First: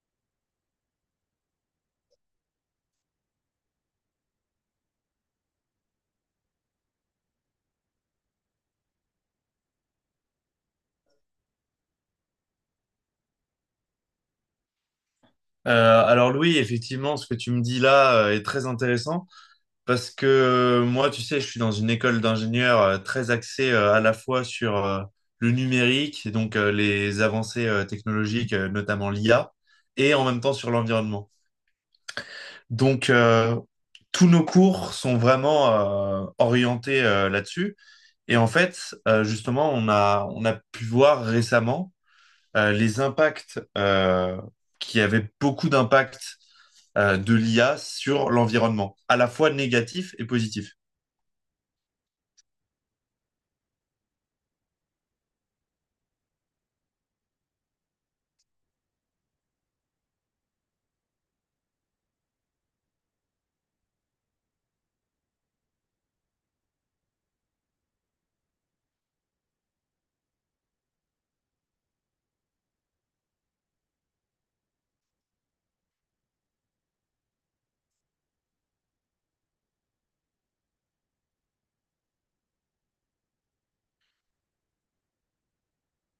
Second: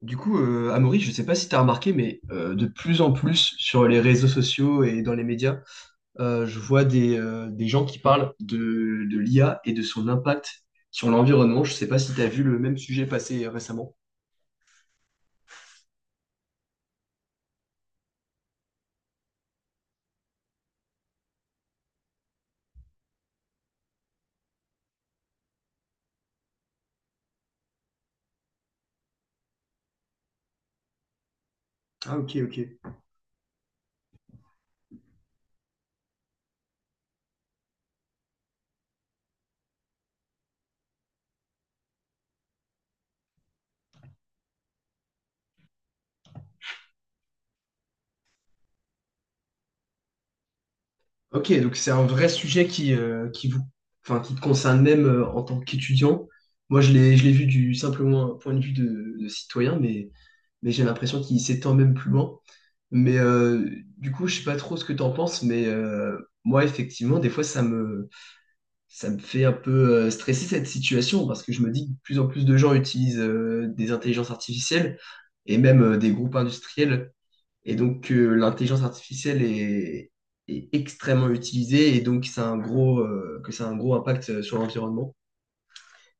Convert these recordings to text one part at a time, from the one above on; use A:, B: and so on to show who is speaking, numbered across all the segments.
A: Du coup, Amaury, je ne sais pas si tu as remarqué, mais de plus en plus sur les réseaux sociaux et dans les médias, je vois des gens qui parlent de l'IA et de son impact sur l'environnement. Je ne sais pas si tu as vu le même sujet passer récemment.
B: Alors Louis, effectivement, ce que tu me dis là est très intéressant parce que moi, tu sais, je suis dans une école d'ingénieurs très axée à la fois sur le numérique et donc les avancées technologiques, notamment l'IA, et en même temps sur l'environnement.
A: Ah, ok, ok.
B: Donc, tous nos cours sont vraiment orientés là-dessus. Et en fait, justement, on a pu voir récemment les impacts qui avaient beaucoup d'impacts de l'IA sur l'environnement, à la fois négatif et positif.
A: Ok, donc c'est un vrai sujet qui vous, enfin, qui te concerne même en tant qu'étudiant. Moi, je l'ai vu du simplement un point de vue de citoyen, mais j'ai l'impression qu'il s'étend même plus loin. Mais du coup, je sais pas trop ce que tu en penses, mais moi, effectivement, des fois, ça me fait un peu stresser cette situation parce que je me dis que de plus en plus de gens utilisent des intelligences artificielles et même des groupes industriels et donc, l'intelligence artificielle est extrêmement utilisée et donc ça a un gros, que ça a un gros impact sur l'environnement.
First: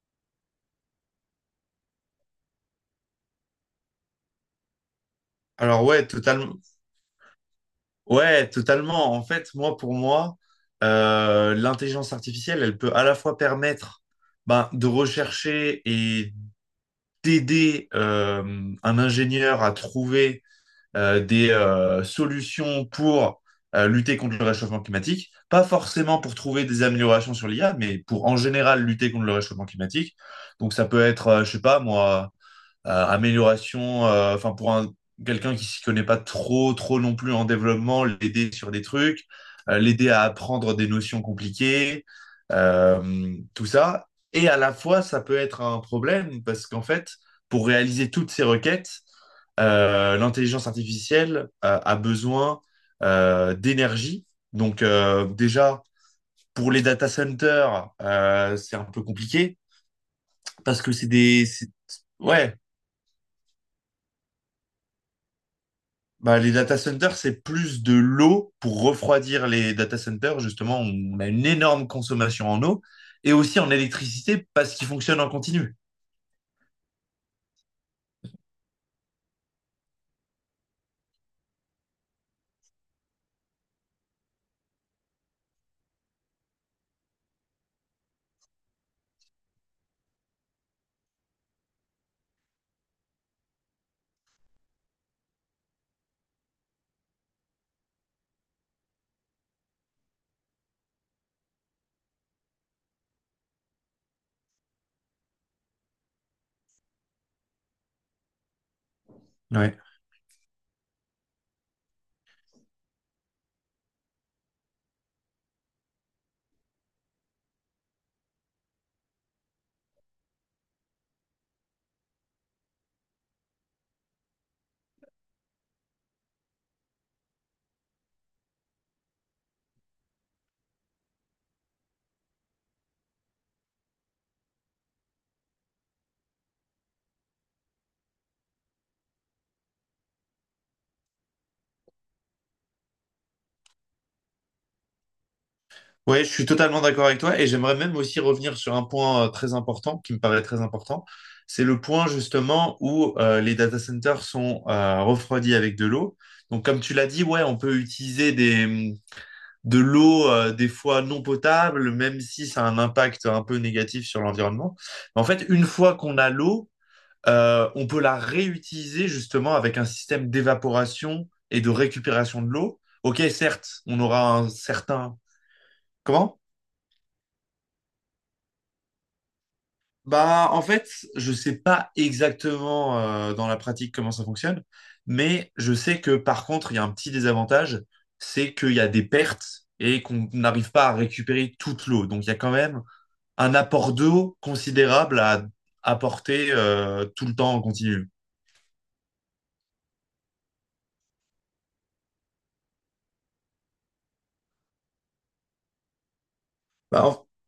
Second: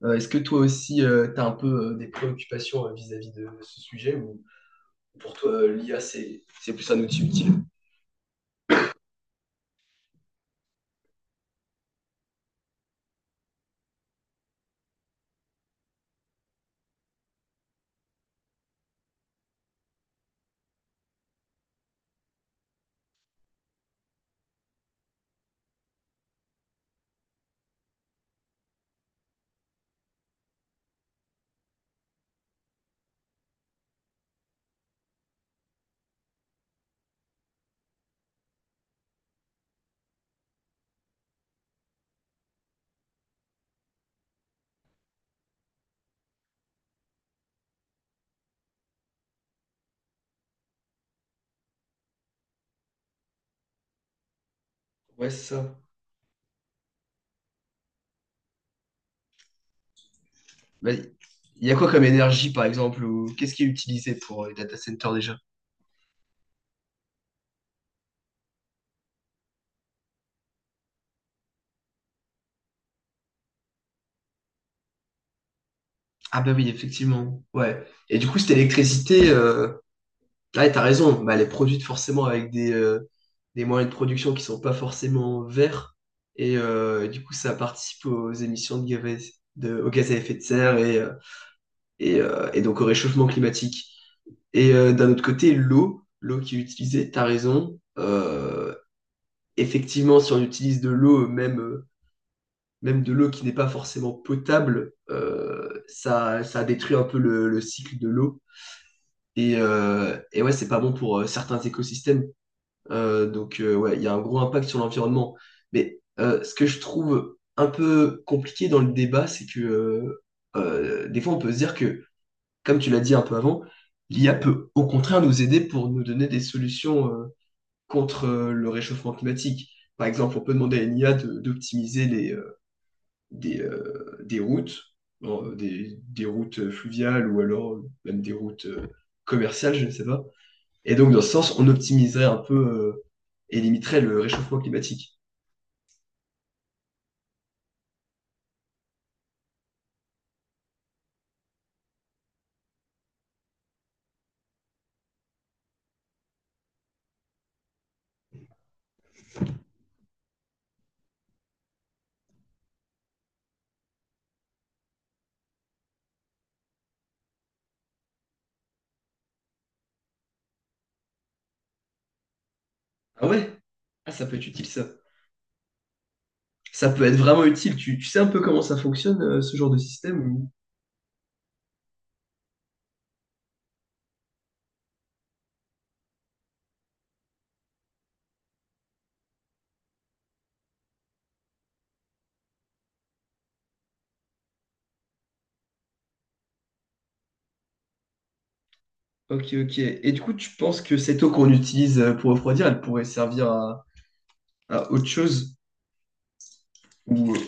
A: Est-ce que toi aussi, tu as un peu des préoccupations vis-à-vis de ce sujet ou pour toi,
B: Alors
A: l'IA,
B: ouais, totalement.
A: c'est plus un outil utile?
B: Ouais, totalement. En fait, moi, pour moi, l'intelligence artificielle, elle peut à la fois permettre ben, de rechercher et d'aider un ingénieur à trouver des solutions pour lutter contre le réchauffement climatique, pas forcément pour trouver des améliorations sur l'IA, mais pour en général lutter contre le réchauffement climatique. Donc ça peut être, je sais pas moi, amélioration, enfin pour un quelqu'un qui s'y connaît pas trop non plus en développement, l'aider sur des trucs, l'aider à apprendre des notions compliquées, tout ça. Et à la fois, ça peut être un problème parce qu'en fait, pour réaliser toutes ces requêtes, l'intelligence artificielle a besoin d'énergie. Donc
A: Ouais, c'est ça.
B: déjà, pour les data centers, c'est un peu compliqué parce
A: Bah,
B: que c'est des...
A: il
B: c'est-
A: y a quoi comme énergie,
B: Ouais.
A: par exemple, ou qu'est-ce qui est utilisé pour les data centers déjà?
B: Bah, les data centers, c'est plus de l'eau pour refroidir les data centers. Justement, on a une énorme consommation en eau et aussi en électricité parce qu'ils fonctionnent en continu.
A: Ah bah oui, effectivement. Ouais. Et du coup, cette électricité, là, tu as raison, bah, elle est produite forcément avec des moyens de production qui sont pas forcément verts. Et du coup, ça participe aux émissions de gaz à effet de serre et donc au réchauffement climatique. Et d'un autre côté, l'eau qui est utilisée, tu as raison. Effectivement, si on utilise de l'eau, même de l'eau qui n'est pas forcément potable, ça détruit un peu le cycle de l'eau. Et,
B: Ouais.
A: euh, et ouais, c'est pas bon pour certains écosystèmes. Donc, ouais, il y a un gros impact sur l'environnement. Mais ce que je trouve un peu compliqué dans le débat, c'est que des fois, on peut se dire que, comme tu l'as dit un peu avant, l'IA peut au contraire nous aider pour nous donner des solutions contre le réchauffement climatique. Par exemple, on peut demander à une IA d'optimiser des routes, des routes fluviales ou alors même des routes commerciales, je ne sais pas, et donc, dans ce sens, on optimiserait un peu et limiterait le réchauffement climatique.
B: Ouais, je suis totalement d'accord avec toi et j'aimerais même aussi revenir sur un point très important qui me paraît très important. C'est le point justement où les data centers sont refroidis avec de l'eau. Donc, comme tu l'as dit, ouais, on peut utiliser de l'eau, des fois non potable, même si ça a un impact un peu négatif sur l'environnement. En fait, une fois qu'on a l'eau, on peut la réutiliser justement avec un système d'évaporation et de récupération de l'eau. Ok,
A: Ah ouais?
B: certes, on
A: Ah, ça
B: aura
A: peut être
B: un
A: utile, ça.
B: certain... Comment?
A: Ça peut être vraiment utile. Tu sais un peu comment ça fonctionne, ce genre de système?
B: Bah,
A: Ou...
B: en fait, je sais pas exactement dans la pratique comment ça fonctionne, mais je sais que par contre, il y a un petit désavantage, c'est qu'il y a des pertes et qu'on n'arrive pas à récupérer toute l'eau. Donc, il y a quand même un apport d'eau considérable à apporter tout le temps en continu.
A: ok, ok. Et du coup, tu penses que cette eau qu'on utilise pour refroidir, elle pourrait servir à autre chose?
B: Bah.
A: Ou...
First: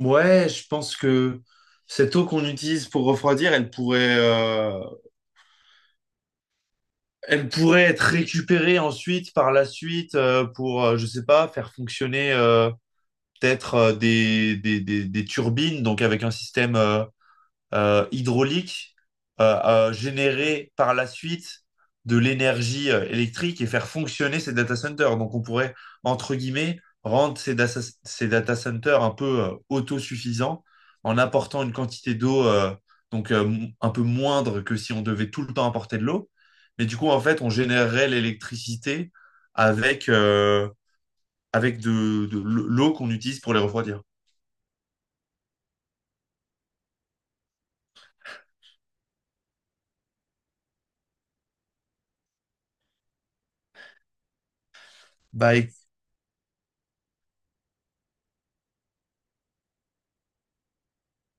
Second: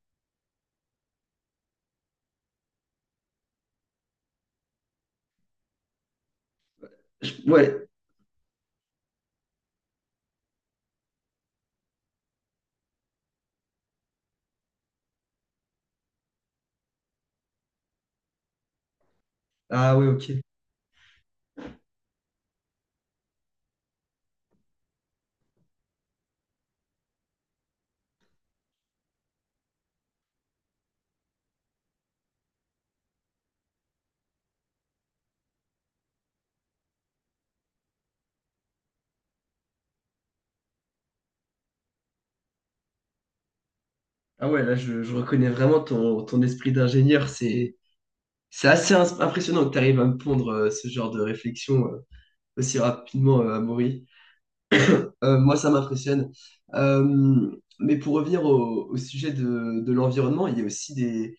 B: Ouais, je pense que cette eau qu'on utilise pour refroidir, elle pourrait
A: ouais.
B: être récupérée ensuite par la suite pour, je sais pas, faire fonctionner peut-être des turbines, donc avec un système hydraulique
A: Ah ouais, ok.
B: générer par la suite de l'énergie électrique et faire fonctionner ces data centers. Donc on pourrait, entre guillemets, rendre ces data centers un peu autosuffisants en apportant une quantité d'eau donc un peu moindre que si on devait tout le temps apporter de l'eau. Mais du coup, en fait, on générerait l'électricité avec, avec de l'eau qu'on utilise pour les refroidir.
A: Ah ouais, là, je reconnais vraiment ton esprit d'ingénieur. C'est assez impressionnant que tu arrives à me pondre ce genre de réflexion aussi rapidement, Amaury. Moi,
B: Bah.
A: ça m'impressionne. Euh, mais pour revenir au sujet de l'environnement, il y a aussi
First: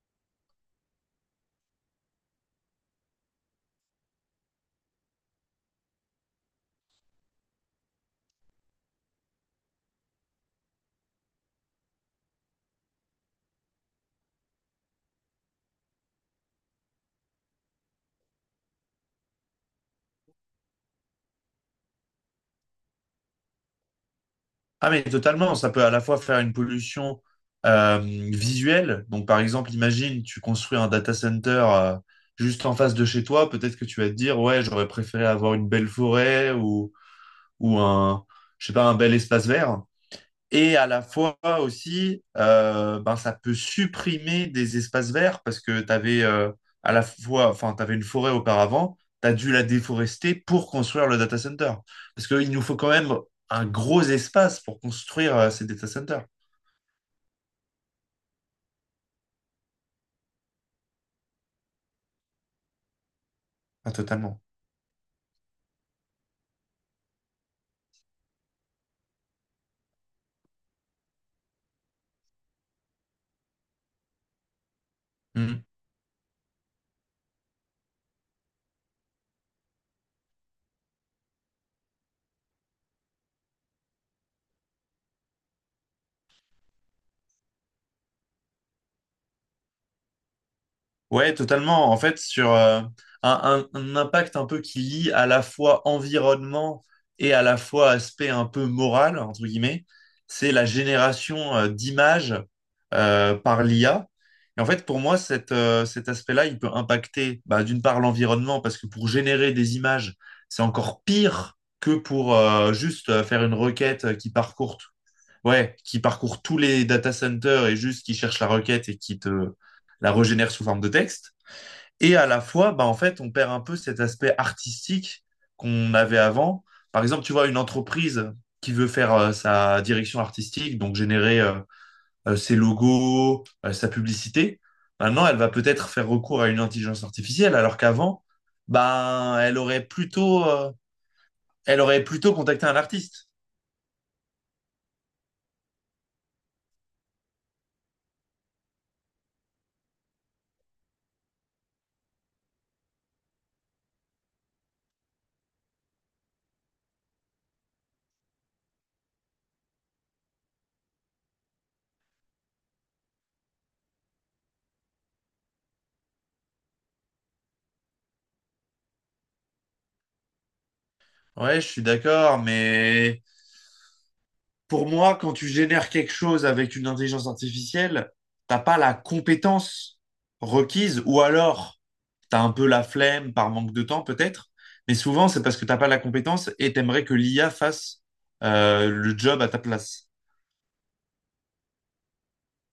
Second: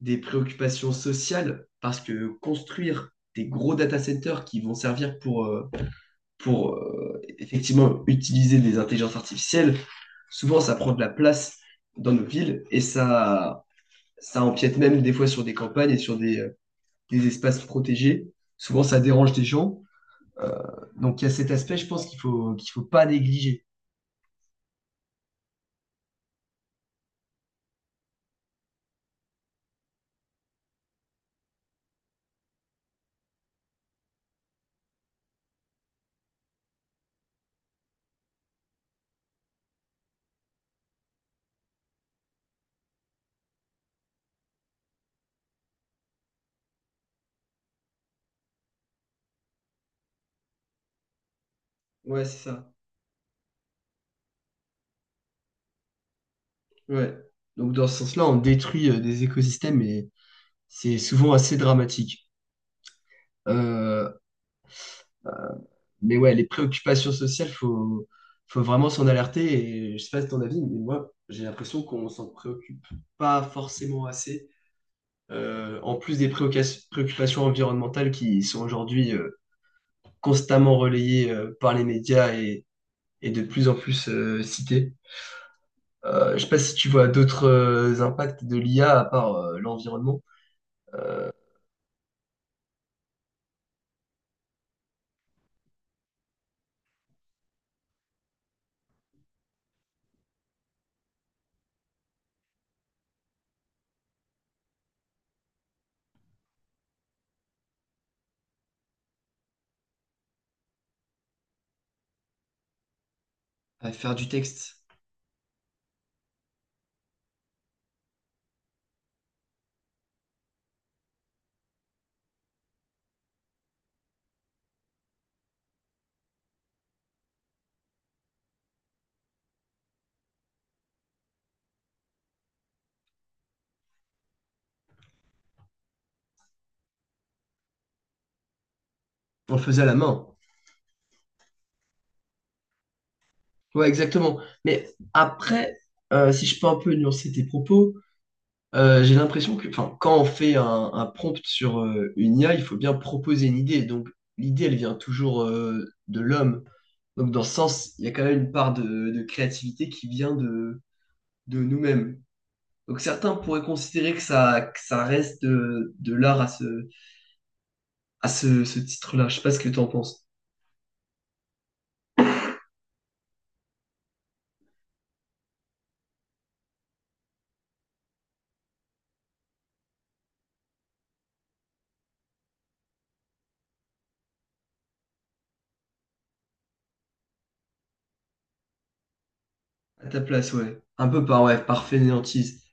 A: des préoccupations sociales parce que construire des gros data centers qui vont servir pour effectivement utiliser des intelligences artificielles, souvent ça prend de la place dans nos villes et ça empiète même des fois sur des campagnes et sur des espaces protégés. Souvent, ça dérange des gens. Euh, donc, il y a cet aspect, je pense, qu'il faut pas négliger.
B: Ah mais totalement, ça peut à la fois faire une pollution visuelle. Donc par exemple, imagine, tu construis un data center juste en face de chez toi, peut-être que tu vas te dire, ouais, j'aurais préféré avoir une belle forêt ou un, je sais pas, un bel espace vert. Et à la fois aussi, ben, ça peut supprimer des espaces verts parce que tu avais à la fois, enfin, tu une forêt auparavant, tu as dû la déforester pour construire le data center.
A: Ouais,
B: Parce
A: c'est
B: qu'il nous
A: ça.
B: faut quand même un gros espace pour construire ces data centers.
A: Ouais. Donc dans ce sens-là, on détruit des écosystèmes et c'est souvent assez dramatique.
B: Ah,
A: Euh,
B: totalement.
A: mais ouais, les préoccupations sociales, faut vraiment s'en alerter. Et je sais pas si ton avis, mais moi, j'ai l'impression qu'on s'en préoccupe pas forcément assez.
B: Mm.
A: En plus des préoccupations environnementales qui sont aujourd'hui constamment relayées par les médias et de plus en plus citées. Je sais pas si tu vois d'autres impacts de l'IA à part l'environnement.
B: Ouais, totalement. En fait, sur un impact un peu qui lie à la fois environnement et à la fois aspect un peu moral, entre guillemets, c'est la génération d'images par l'IA. Et en fait, pour moi, cet aspect-là, il peut impacter bah, d'une part l'environnement, parce que pour générer des images, c'est encore pire que pour juste faire une
A: À
B: requête
A: faire du
B: qui parcourt
A: texte,
B: ouais, qui parcourt tous les data centers et juste qui cherche la requête et qui te la régénère sous forme de texte. Et à la fois, bah, en fait, on perd un peu cet aspect artistique qu'on avait avant. Par exemple, tu vois, une entreprise qui veut faire sa direction artistique, donc générer ses logos, sa publicité, maintenant, elle va peut-être faire recours à une intelligence artificielle, alors qu'avant, ben,
A: on le faisait à la main.
B: elle aurait plutôt contacté un artiste.
A: Ouais, exactement. Mais après, si je peux un peu nuancer tes propos, j'ai l'impression que enfin, quand on fait un prompt sur une IA, il faut bien proposer une idée. Donc l'idée, elle vient toujours de l'homme. Donc dans ce sens, il y a quand même une part de créativité qui vient de nous-mêmes. Donc certains pourraient considérer que ça reste de l'art à ce titre-là. Je sais pas ce que tu en penses.
B: Ouais, je suis d'accord, mais pour moi, quand tu génères quelque chose avec une intelligence artificielle, t'as pas la compétence requise, ou alors t'as un peu la flemme par manque de temps peut-être, mais souvent c'est parce que t'as pas la compétence et t'aimerais que l'IA fasse le job à ta
A: À
B: place.
A: ta place, ouais. Un peu par, ouais, par fainéantise.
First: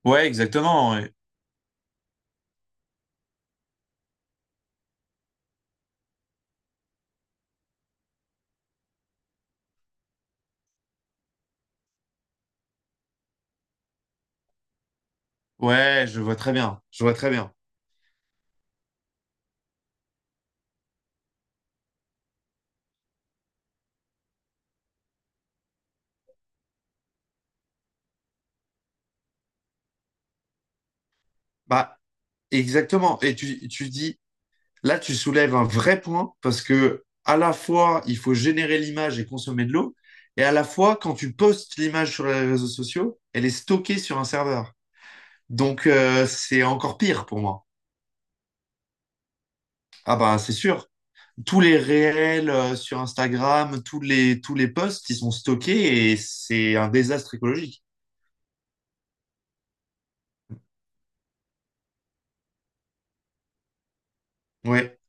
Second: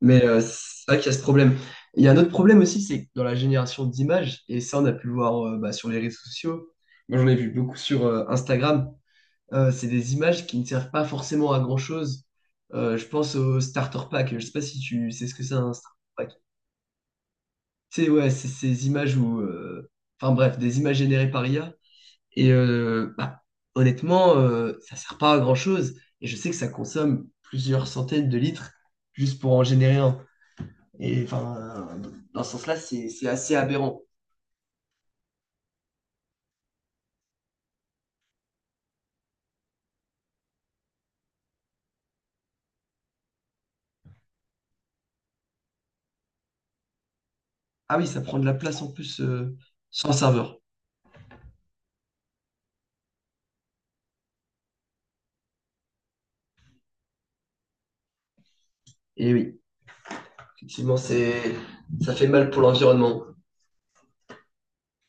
A: Mais
B: Ouais,
A: c'est
B: exactement.
A: vrai qu'il
B: Ouais.
A: y a ce problème. Il y a un autre problème aussi, c'est que dans la génération d'images, et ça on a pu le voir bah, sur les réseaux sociaux, moi j'en ai vu beaucoup sur Instagram, c'est des images qui ne servent pas forcément à grand-chose. Je pense au starter pack, je sais pas si tu sais ce que c'est un starter
B: Ouais, je
A: pack.
B: vois très bien. Je vois très bien.
A: Tu ouais, c'est ces images où... enfin bref, des images générées par IA. Et honnêtement, ça sert pas à grand-chose. Et je sais que ça consomme plusieurs centaines de litres juste pour en générer un. Et enfin,
B: Bah,
A: dans ce sens-là,
B: exactement.
A: c'est
B: Et
A: assez
B: tu
A: aberrant.
B: dis Là, tu soulèves un vrai point parce que à la fois, il faut générer l'image et consommer de l'eau, et à la fois, quand tu postes l'image sur les réseaux sociaux, elle est stockée sur un serveur. Donc, c'est encore pire pour moi.
A: Ah oui, ça prend de la place en plus sur le
B: Ah bah, c'est
A: serveur.
B: sûr. Tous les réels sur Instagram, tous les posts, ils sont stockés et c'est un désastre écologique.
A: Et oui, effectivement, c'est ça fait mal pour l'environnement.
B: Ouais.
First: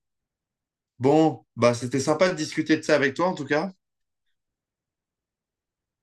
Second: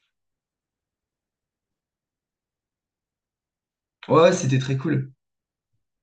B: Bon, bah, c'était sympa de discuter de ça avec toi, en tout cas.
A: Ouais, ouais, c'était très cool.